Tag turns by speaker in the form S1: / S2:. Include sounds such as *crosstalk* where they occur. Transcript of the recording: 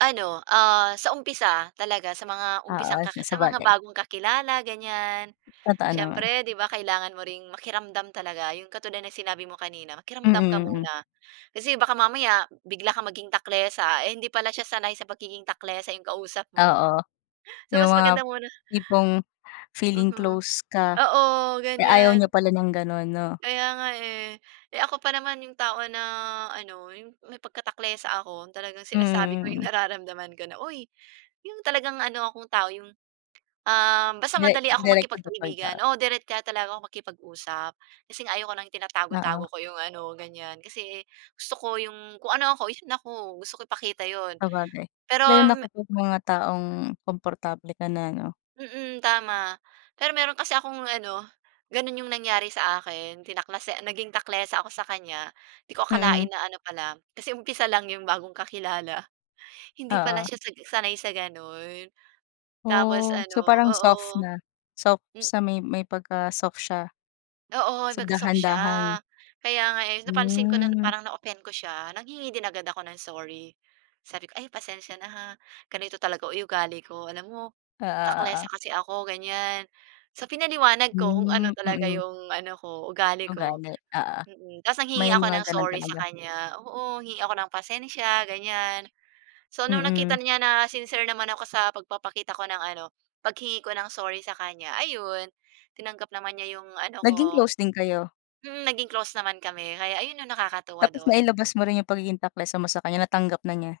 S1: Ano, ah, sa umpisa, talaga sa mga
S2: Oo,
S1: umpisang
S2: s
S1: kaki sa mga
S2: sabagay.
S1: bagong kakilala, ganyan.
S2: Totoo naman.
S1: Siyempre, 'di ba, kailangan mo ring makiramdam talaga. 'Yong katulad ng sinabi mo kanina, makiramdam ka
S2: Mm. Hmm.
S1: muna. Kasi baka mamaya, bigla kang maging taklesa, eh, hindi pala siya sanay sa pagiging taklesa 'yong kausap mo.
S2: Oo,
S1: *chuckles* So,
S2: yung
S1: mas
S2: mga
S1: maganda muna
S2: tipong feeling
S1: Mhm,
S2: close ka,
S1: oo,
S2: eh, ayaw niya
S1: ganyan.
S2: pala ng gano'n, 'no?
S1: Kaya nga, eh. Eh, ako pa naman 'yong tao na ano, 'yong may pagka-taklesa ako. Talagang
S2: Hmm,
S1: sinasabi ko yung
S2: mm.
S1: nararamdaman ko na, "Uy!" 'Yong talagang ano akong tao, yung um basta
S2: Dire
S1: madali akong
S2: direct to the point,
S1: makipagkaibigan.
S2: oo.
S1: Oo, direkta talaga akong makipag-usap. Kasi nga ayaw ko ng tinatago-tago
S2: Oo.
S1: ko 'yong ano, ganyan. Kasi gusto ko, 'yong kung ano ako, yun ako. Gusto ko ipakita 'yon.
S2: Sabagay,
S1: Pero
S2: dahil na
S1: me
S2: kapag mga taong komportable ka na, 'no?
S1: Mm, tama. Pero meron kasi akong ano, gano'n 'yong nangyari sa akin tinaklase naging taklesa ako sa kanya. 'Di ko akalain
S2: Mm.
S1: na ano pala kasi umpisa lang 'yong bagong kakilala, hindi pala
S2: Oo.
S1: siya sag sanay sa gano'n. Tapos
S2: Oh, so
S1: ano
S2: parang
S1: oo.
S2: soft na, soft
S1: Hmm.
S2: sa may may pagka-soft siya.
S1: Oo,
S2: So,
S1: naka-soft siya.
S2: dahan-dahan.
S1: Kaya nga eh, napansin ko na
S2: Hmm.
S1: parang na-offend ko siya. Nanghingi din agad ako ng sorry. Sabi ko, "Ay pasensiya na ha, ganito talaga o yu ugali ko. Alam mo
S2: Oo
S1: taklesa
S2: oo.
S1: kasi ako." Ganyan. So, pinaliwanag ko kung ano
S2: Hmm,
S1: talaga
S2: mm.
S1: 'yong ano ko, ugali ko.
S2: Ugali, oo.
S1: Mm, tapos
S2: May
S1: nanghingi ako
S2: mga
S1: ng
S2: ganon
S1: sorry sa
S2: talaga.
S1: kanya. Oo, hingi ako ng pasensiya ganyan. So nung nakita
S2: Mm.
S1: niya na sincere naman ako sa pagpapakita ko ng ano, paghingi ko ng sorry sa kanya, ayun, tinanggap naman niya yung ano ko.
S2: Naging close din kayo?
S1: Mm, naging close naman kami, kaya ayun yung nakakatuwa
S2: Tapos
S1: dun.
S2: nailabas mo rin yung pagiging taklesa mo sa kanya, natanggap na niya?